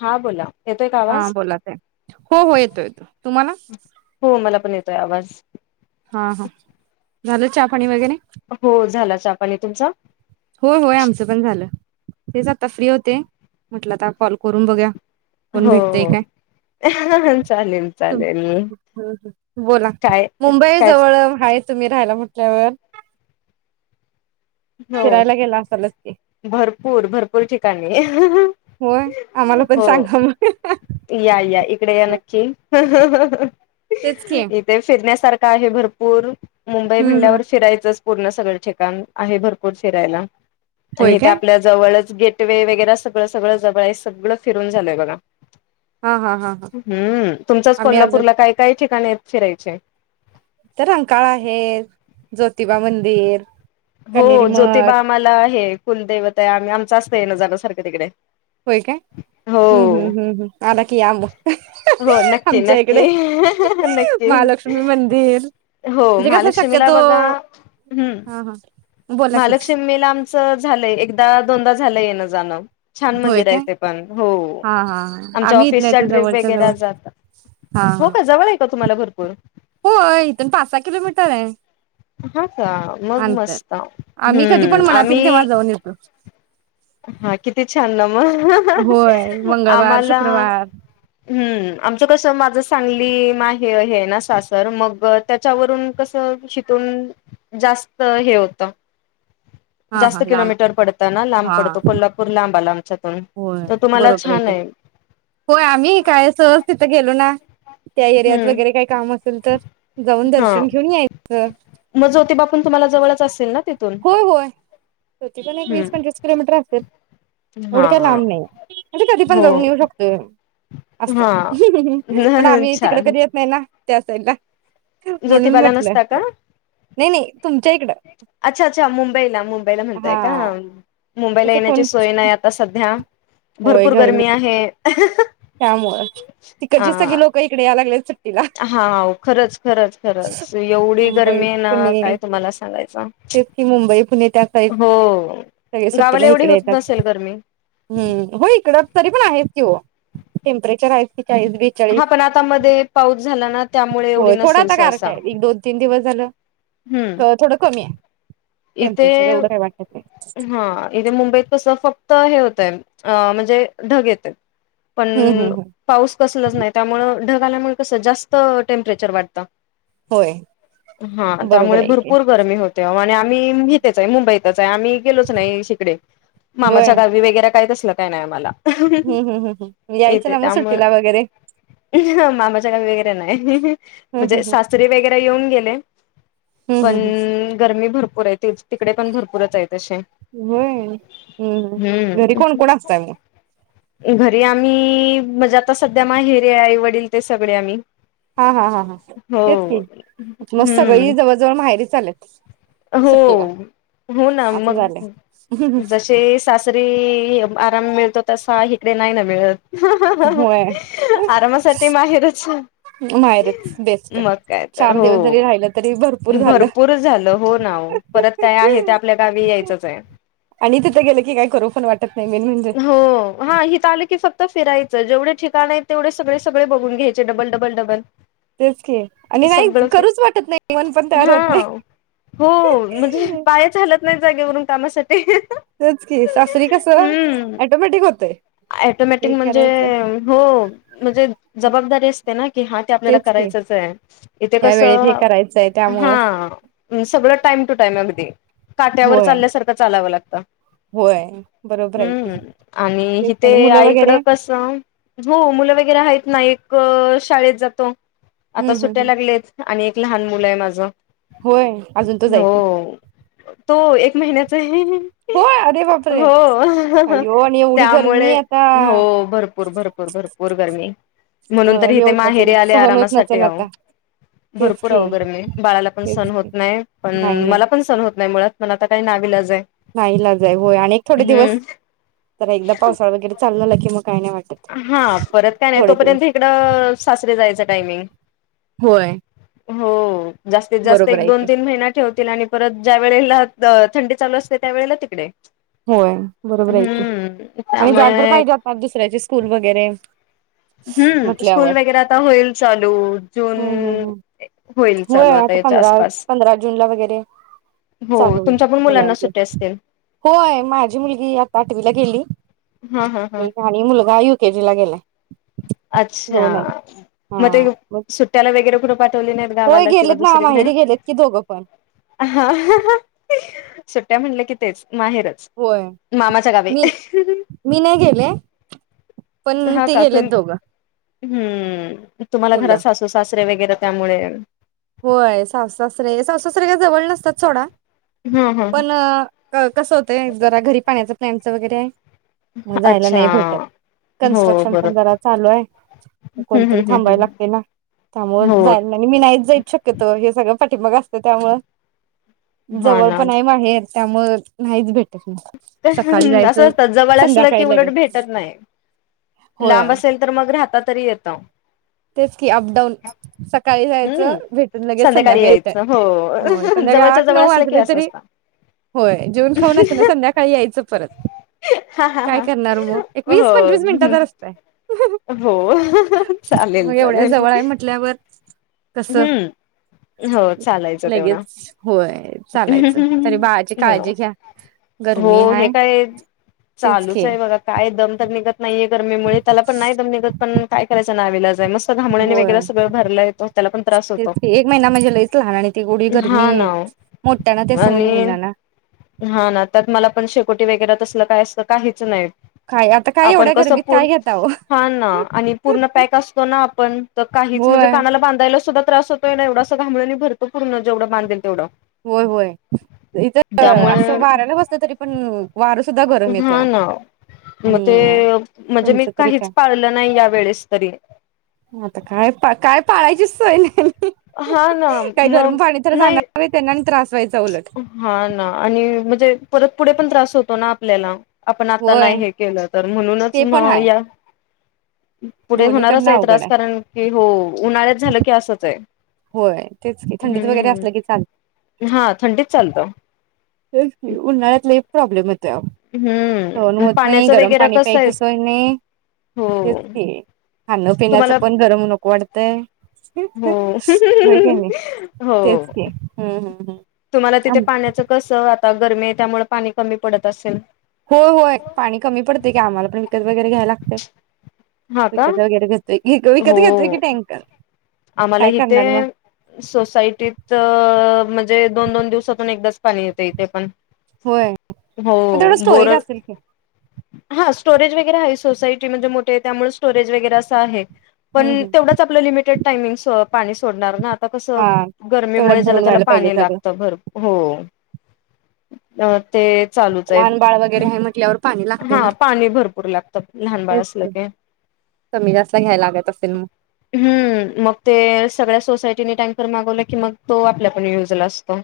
हा बोला येतोय का हा आवाज बोला आता हो हो येतो येतो तुम्हाला तो आवाज हा हा झालं चहा पाणी वगैरे हो झाला चहापाणी तुमचा होय होय आमचं पण झालं. तेच आता फ्री होते, म्हटलं तर कॉल करून बघूया. कोण हो भेटतेय काय? हो चालेल चालेल बोला काय मुंबई कायच जवळ हाय. तुम्ही राहायला म्हटल्यावर हो फिरायला गेला असालच की भरपूर भरपूर ठिकाणी हा.. होय आम्हाला हा.. पण सांगा मग हो या या इकडे या नक्की ह ह ह [unintelligible] तेच की इथे शे फिरण्यासारखं आहे भरपूर मुंबई हम्म हम्म म्हणल्यावर फिरायचंच पूर्ण सगळं ठिकाण आहे भरपूर फिरायला होय आणि इथे काय आपल्या जवळच गेट वे वगैरे सगळं सगळं जवळ आहे, सगळं फिरून झालय बघा हा हा हा हा हम्म, तुमचाच आम्ही अजून कोल्हापूरला काय काय ठिकाणी फिरायचेय तर रंकाळा आहे ज्योतिबा मंदिर हो कनेरी ज्योतिबा मठ आम्हाला हे आहे कुलदैवता आहे, आम्ही आम च असतं येण जाणं सारखं तिकडे. होय काय? हो. हम्म हम्म हम्म हम्म, आला कि या म हो नक्की आमच्या इकडे नक्की नक्की महालक्ष्मी मंदिर हो म्हणजे कस महालक्ष्मीला शक्यतो बघा हम्म हा हा. बोला की महालक्ष्मीला आमचं झालंय एकदा दोनदा झालंय येणं जाणं. छान होय मंदिर आहे काय? ते पण हो. हा हा हा आमच्या आम्ही इथल्या ऑफिसच्या इथं ट्रिप जवळच्या जवळ वगैरे जात हा हो हा का जवळ आहे का तुम्हाला भरपूर? होय इथून पाच सहा किलोमीटर आहे हा का मग अंतर मस्त. आम्ही कधी पण हम्म मनात येईल आम्ही तेव्हा जाऊन येतो. हा किती छान ना म होय ग मंगळवार आम्हाला शुक्रवार हम्म आमच कस माझ सांगली माहे हे आहे ना सासर मग त्याच्यावरून कस शिथून जास्त हे होत हा हा जास्त लांब किलोमीटर पडत ना लांब हा पडतो कोल्हापूर लांबाला होय, बरोबर आहे की होय आम्ही काय सहज तिथं गेलो ना त्या एरियात हम्म वगैरे काही काम असेल तर जाऊन हा दर्शन घेऊन यायचं. मग ज्योतिबा पण तुम्हाला जवळच असेल ना तिथून होय होय, ज्योतिबा पण एक हम्म वीस पंचवीस किलोमीटर असेल. एवढं हा काही हा लांब नाही म्हणजे कधी पण हो जाऊन येऊ शकतो असं हा पण आम्ही तिकडे छान कधी येत नाही ना ते असंय का? म्हणून ज्योतिबाला म्हटलं, नसता का नाही नाही तुमच्या इकडं अच्छा अच्छा मुंबईला मुंबईला हा म्हणताय का? मुंबईला तसे येण्याची कोण सोय नाही, आता सध्या भरपूर गरमी आहे. [unintelligible] त्यामुळेच तिकडची सगळी लोक इकडे यायला लागल्यात सु हा खरंच, खरंच, खरंच एवढी मुंबई गरमी आहे ना पुणे काय तुम्हाला सांगायचं. तेच की मुंबई पुणे त्या साईड हो सगळे गावाला सुट्टीला एवढी इकडे होत येतात नसेल गरमी? हम्म हो इकडं तरी पण आहेत कि ओ. टेम्परेचर आहेत की हा पण आता मध्ये पाऊस झाला ना त्यामुळे एवढी होय थोडा नसेल आता गारठा सहसा. आहे एक दोन तीन दिवस झालं हम्म क- थोडं कमी आहे इथे टेम्परेचर एवढं काही वाटत नाही हा इथे मुंबईत कसं फक्त हे हो तेन अ म्हणजे ढग येत्यात. हम्म पण हम्म हम्म पाऊस कसलच नाही. त्यामुळे ढग आल्यामुळे कसं जास्त टेम्परेचर वाटतं. होय हा बरोबर त्यामुळे आहे की भरपूर गर्मी होते आओ आणि आ मी इथेच आहे मुंबईतच आम्ही गेलोच नाही शिकडे मामाच्या गावी वगैरे काय तस काय नाही आम्हाला हम्म, हम्म, हम्म, हम्म. जायचं येते ना मग त्यामुळे सुट्टीला वगैरे मामाच्या गावी वगैरे नाही. हम् म्हणजे हम् सासरी वगैरे येऊन गेले, हम हम् पण हम् हम गरमी भरपूर आहे तिकडे पण भरपूरच आहेत. होय हम्म, हम्म. घरी कोण कोण असताय मग? घरी आम्ही म्हणजे आता सध्या माहेरी आई, वडील ते सगळे आम्ही हा, हा, हा, हा तेच हो. की मग हम्म सगळी जवळ, जवळ माहेरीच आलेत. हो, हो ना. असं मग झालंय हं, हं. जसे सासरी आरा मिळतो तसा इकडे नाही ना मिळत. होय आरामासाठी माहेरच, माहेरच बेस्ट मग काय तर चार हो. दिवस जरी राहिलं तरी झालं भरपूर झालं हो परत काय आहे ते आपल्या गावी यायचंच आहे. आणि तिथे गेलं की काय करू पण वाटत नाही मेन म्हणजे हो इथं आलं की फक्त फिरायचं. जेवढे ठिकाण आहेत, तेवढे सगळे सगळे बघून घ्यायचे. Double, double, double. तेच की आणि नाही सगळं फि करूच वाटत नाही मन पण तयार हा होत नाही. हो म्हणजे पाय चालत नाही जागेवरून कामासा तेच कि सासरी कस अँटोमॅटिक होतंय. अँटोमॅटिक म्हणजे अ हो म्हणजे जबाबदारी असते ना की हा ते आपल्याला तेच की करायचच आहे. इथे ह्या वेळेत हे कसं करायचंय त्यामुळं हा सगळ टाइम टू टाइम अगदी काट्यावर होय चालल्या सारखं चा लाव लागतं. होय बरोबर आहे की. ते ते आईकडं कसं हो मुलं वगैरे आहेत ना. एक क शाळेत जातो. आता हम्म हम्म सुटया हम्म लागलेत आणि एक लहान मुलं हाय माझं होय अजून तो जायच नाही हो तो एक महिन्याचं आहे. होय अरे बाप रे हो आयो आणि एवढी त्यामुळे गरमीआय हो भरपूर भरपूर भरपूर भरपूर गर्मी म्हणून तरी हे इथे होत माहेरी नसेल आले सहन होत आरामासाठी नसेल आहो आता तेच भरपूर की आओ गरमी बाळाला पण तेच सहन होत की नाही, पण नाही नाही मला पण सहन होत नाही मुळात पण आता काही नाविलाजाय नाईलाज आहे होय आणि एक थोडे दिवस जरा एकदा पावसाळा वगैरे चालू झाला की मग काय नाही वाटत हा परत काय नाही थोडे दिवस तोपर्यंत इकडं सासरी जायचं टायमिंग होय हो. जास्तीत जास्त बरोबर एक आहे दोन की तीन महिना ठेवतील आणि परत ज्या वेळेला द थंडी चालू असते त्यावेळेला तिकडे होय बरोबर आहे की हम्म आणि जायला तर त्यामुळे पाहिजे आता दुसऱ्याचे स्कूल व वगैरे हम्म म्हटल्यावर स्कूल वगैरे आता होईल चालू जून हम्म हम्म हम्म होईल होय चालू आता याच्या पंधरा आसपास पंधरा जून ला वगैरे हो चालू होईल तुमच्या पण मुलांना मुलांचे सुट्या असतील. होय माझी मुलगी आता आठवीला गेली. हा हा हा एक आणि मुलगा युकेजीला गेलाय. अच्छा दोन आहेत हा मग ते मग सुट्ट्याला वगै [unintelligible] सोडली नाहीत होय गावाला किंवा गेलेत ना दुसरीकडे माहेरी गेलेत की दोघं पण सुट्ट्या म्हटले की तेच माहेरच होय मामाच्या गावी मी मी नाही गेले पण हा ते का गेलेत तुम दोघं हम्म तुम्हाला मुलं घरात सासू सास वगैरे त्यामुळे होय सासू सासरे सासू सासरे काय जवळ नसतात सोडा हा हा पण कस होतय जरा घरी पाण्याचा प्लॅन च वगैरे मग जायला अच्छा नाही भेटत हो कन्स्ट्रक्शन बरोबर पण जरा चालू आहे, म हम्म कोणतरी हम्म हम्म थांबायला हम्म लागतय ना त्यामुळ हो जायला नाही आणि मी नाहीच जाईत. तीत हे सगळं पाठीमाग असतं त्यामुळ हा जवळ ना पण आहे माहेर त्यामुळ नाहीच भेट असं असतं जवळ असलं की संध्याकाळी उलट लगेच भेटत नाही लांब होय असेल तर मग राहत तरी येत ताव तेच की अप डाऊन सकाळी हम्म जायचं भेटून लगेच संध्याकाळी संध्याकाळीे इट यायचं हो होय संध्याकाळी जवळच्या आठ जवळ नऊ असलं की वाजले असं तरी असत होय जिऊन खाऊन असताना संध्याकाळी यायच परत हा हा काय हा करणार म एक वीस हो पंचवीस मिनटाचा रस्ताय हो चालेल मग एवढ्या चालेल जवळ आहे म्हटल्यावर कस हम्म हो चालायचं तेवढा लगेच होय चालायचं तरी बाळाची हो काळजी घ्या. गरमी हो हे हाय काय तेच की चालूच आहे बघा काय दम तर निघत नाहीे गरमीमुळे त्याला पण नाहीम निघत पण काय करायचं. चा नावीलाजाय मस घामोळ्यांनी होय वगैरे सगळ भरलाय तो तेच कि एक महिना म्हणजे लईच लहान आणि ती एवढी गरमी हा ना ओ. मोठ्याना ते सहन आणि होईना ना हा ना त्यात मला पण शेकोटी वगैरे तसलं काय अस काहीच नाही. काय आता काय आपन एवढ्या कस गरमीत पूर्ण काय घेता ओ हा ना पूर्ण प्याक असतो ना आपण काही म्हणजे होय कानाला बांधायला सुद्धा त्रास होतोय ना एवढा असं घामोळ्यांनी भरतो पूर्ण जेवढ बांधेल तेवढं होय होय इथ त्यामुळे असं वाऱ्याला बस तरी पण वार सुधा गरम येतय हा आव ना मग आणि ते म्हणजे मी तुमच तरी काय काहीच पाळलं नाही या वेळेस तरी आता काय काय पा पायचीच सोय नाही. हा ना मग नाही ते त्यांना आणि त्रास व्हायचा उलट हा ना आणि म्हणजे परत पुढे पण त्रास होतो ना आपल्याला आपण आता होय नाही हे केलं तर म्हणूनच ते म पण हाय या पुढे होणारच दोन्हीकडनं आहे अवघड त्रास कारण की हो उन्हाळ्यात झालं की असंच आहे. होय तेच की थंडीत वगैरे हम्म असलं की चाल हा थंडीच चालतो. तेच कि उन्हाळ्यात लई प्रॉब्लेम ये तोय आओ सहन हम्म होत नाही, पाण्याचं गरम वगैरे पाणी कसं आहे प्यायची सोय नाही हो तेचकी खाण पिण्याचं तुम्हाला पण गरम नको वाटत. ते हो, तेच हो. की हम्म हम्म तुम्हाला तिथ हम्म पाण्याचं कस आता गरमी आहे त्यामुळे पाणी कमी पडत असेल होय, होय पाणी कमी पडतंय की आम्हाला पण विकत वगैरे घ्याय लागतंय. हा का विकत वगैरे घेतोय. घे विकत हो घेतोय की टॅंकर. आम्हाला इथे सोसायटीत म्हणजे दोन, दोन दिवसातून एकदाच पाणी येतंय इथे पण. होय हो मग तेवढं स्टोरेज बोरर असेल की? हा स्टोरेज वगैरे आहे सोसायटी म्हणजे मोठी हाय त्यामुळं स्टोरेज वगैरे असं आहे. हम्म पण हम्म तेवढाच आपलं लिमिटेड टाइमिंग सो पाणी सोडणार ना आता कसं हा तेवढ्यात गर्मीमुळे ज्याला भरून त्याला व्हायला पाहिजे पाणी सगळं लागतं भरपूर. हो. अ ते चालूच आहे लहान बाळ वगैरे आहे म्हंटल्यावर पाणी लागतंय ना. हा पाणी भरपूर लागतं लहान बाळ तेच असलं की, कमी जास्त घ्यायला लागत असतील मग? हम्म मग ते सगळ्या सोसायटीने टँकर मागवलं की मग तो आपल्या पण युजला असतो.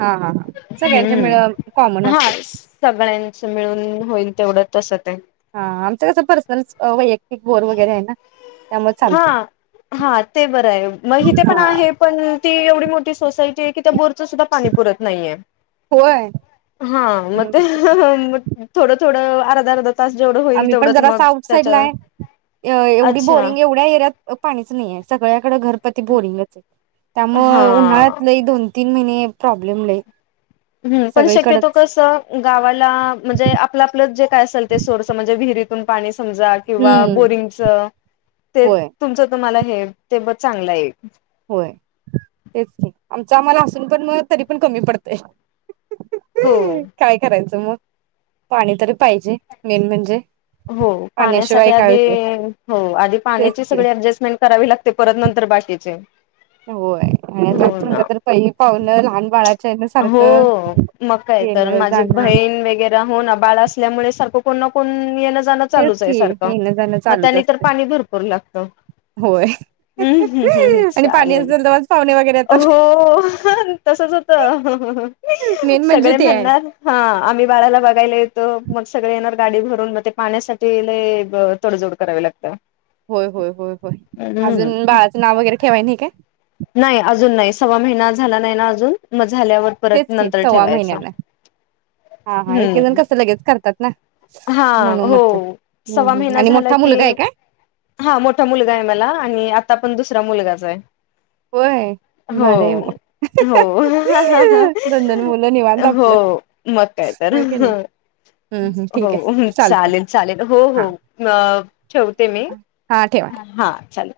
हा हा हा सगळ्यांच्या हम्म मिळ कॉमन हा असते सगळ्यांच मिळून होईल तेवढं तस ते हा आमचं कसं पर्सनल वैयक्तिक बोर वगैरे आहे ना त्यामुळे चालते हा, हा ते बरं आहे. मग इथे ते पण हा आहे पण ती एवढी मोठी सोसाय ते तिथं बोर ते सुद्धा पाणी पुरत नाहीये. होय हा, मग हम्म थोडं, थोडं अर्ध, अर्ध आम्ही पण जरास आउट साईडला आहे. अ एवढी अच्छा बोरिंग एवढ्या एरियात पाणीच नाहीये. सगळ्या सगळ्यां घरपती बोरिंगच आहे, हा त्यामूळं उन्हाळ्यात लई दोन, तीन महिने प्रॉब्लेम लई हम्म पण शक्यतो सगळीकडच कस गावाला म्हणजे आपलं आपलं जे काय असेल ते सोर्स म्हणजे विहिरीतून पाणी समजा किंवा हम्म बोरिंगच ते होय तुमचं तुम्हाला हे ते बघ चांगलं आहे. होय तेच की, आमच आम्हाला हासून पण म तरी पण कमी पडतय. हो काय करायचं म पाणी तरी पाहिजे मेन म्हणजे हो पाण्यासाठी पाण्याशिवाय काय आधी होते हो आधी तेच पाण्याची की सगळी ऍडजेस्टमेंट करावी लाग ते परत नंतर बाकीचे होय आणि हो ना तुमच्या तर पाई पावण लहान बाळा हो मग काय तर येणं माझी जाणं बहीण वगैरे हो ना बाळ असल्यामुळे सारखं कोण ना कोण येणंच जाण तेच चालूच ये की सारखं येणं जाणं मग चालूच त्यानं तर असतंय पाणी त्यांनी तर पाणी भरपूर लागतं होय. हूं हूं हूं हूं आणि पाणी चालेल असेल तेव्हाच पाहुणे वगैरे येतात हो तसच होतं मेन म्हणजे सगळे ते आहे म्हणणार हा आम्ही बाळाला बघायला येतो. मग सगळे येणार गाडी भरून म ते पाण्यासाठी लई ग तडजोड करावी लागत. होय होय होय होय अजून बाळाचं नाव वगैरे ठेवाय नाय काय? नाय अजून नाही सव्वा महिना झाला नाही ना अजून मग झाल्यावर परत तेच की नंतर सव्वा ठेवायचं महिन्याला हा हा एक एक जण हूं कसं लगेच करतात ना हा म्हणून हो म्हटलं. सव्वा हम्म हम्म महिना आणि झाला मोठा की मुलगा आहे काय हा मोठा मुलगा हाय मला आणि आता पण दुस ठा मुलगाचा आहे. होय हो भारी आहे मग. हो दोन दोन मुलं निवांत आपलं हो मग काय तर होय की नाही हम्म हम्म ठीक हो आहे चालतंय चालेल चालेल हो हा. हो अ ठेवते मी हा ठेवा हा चाले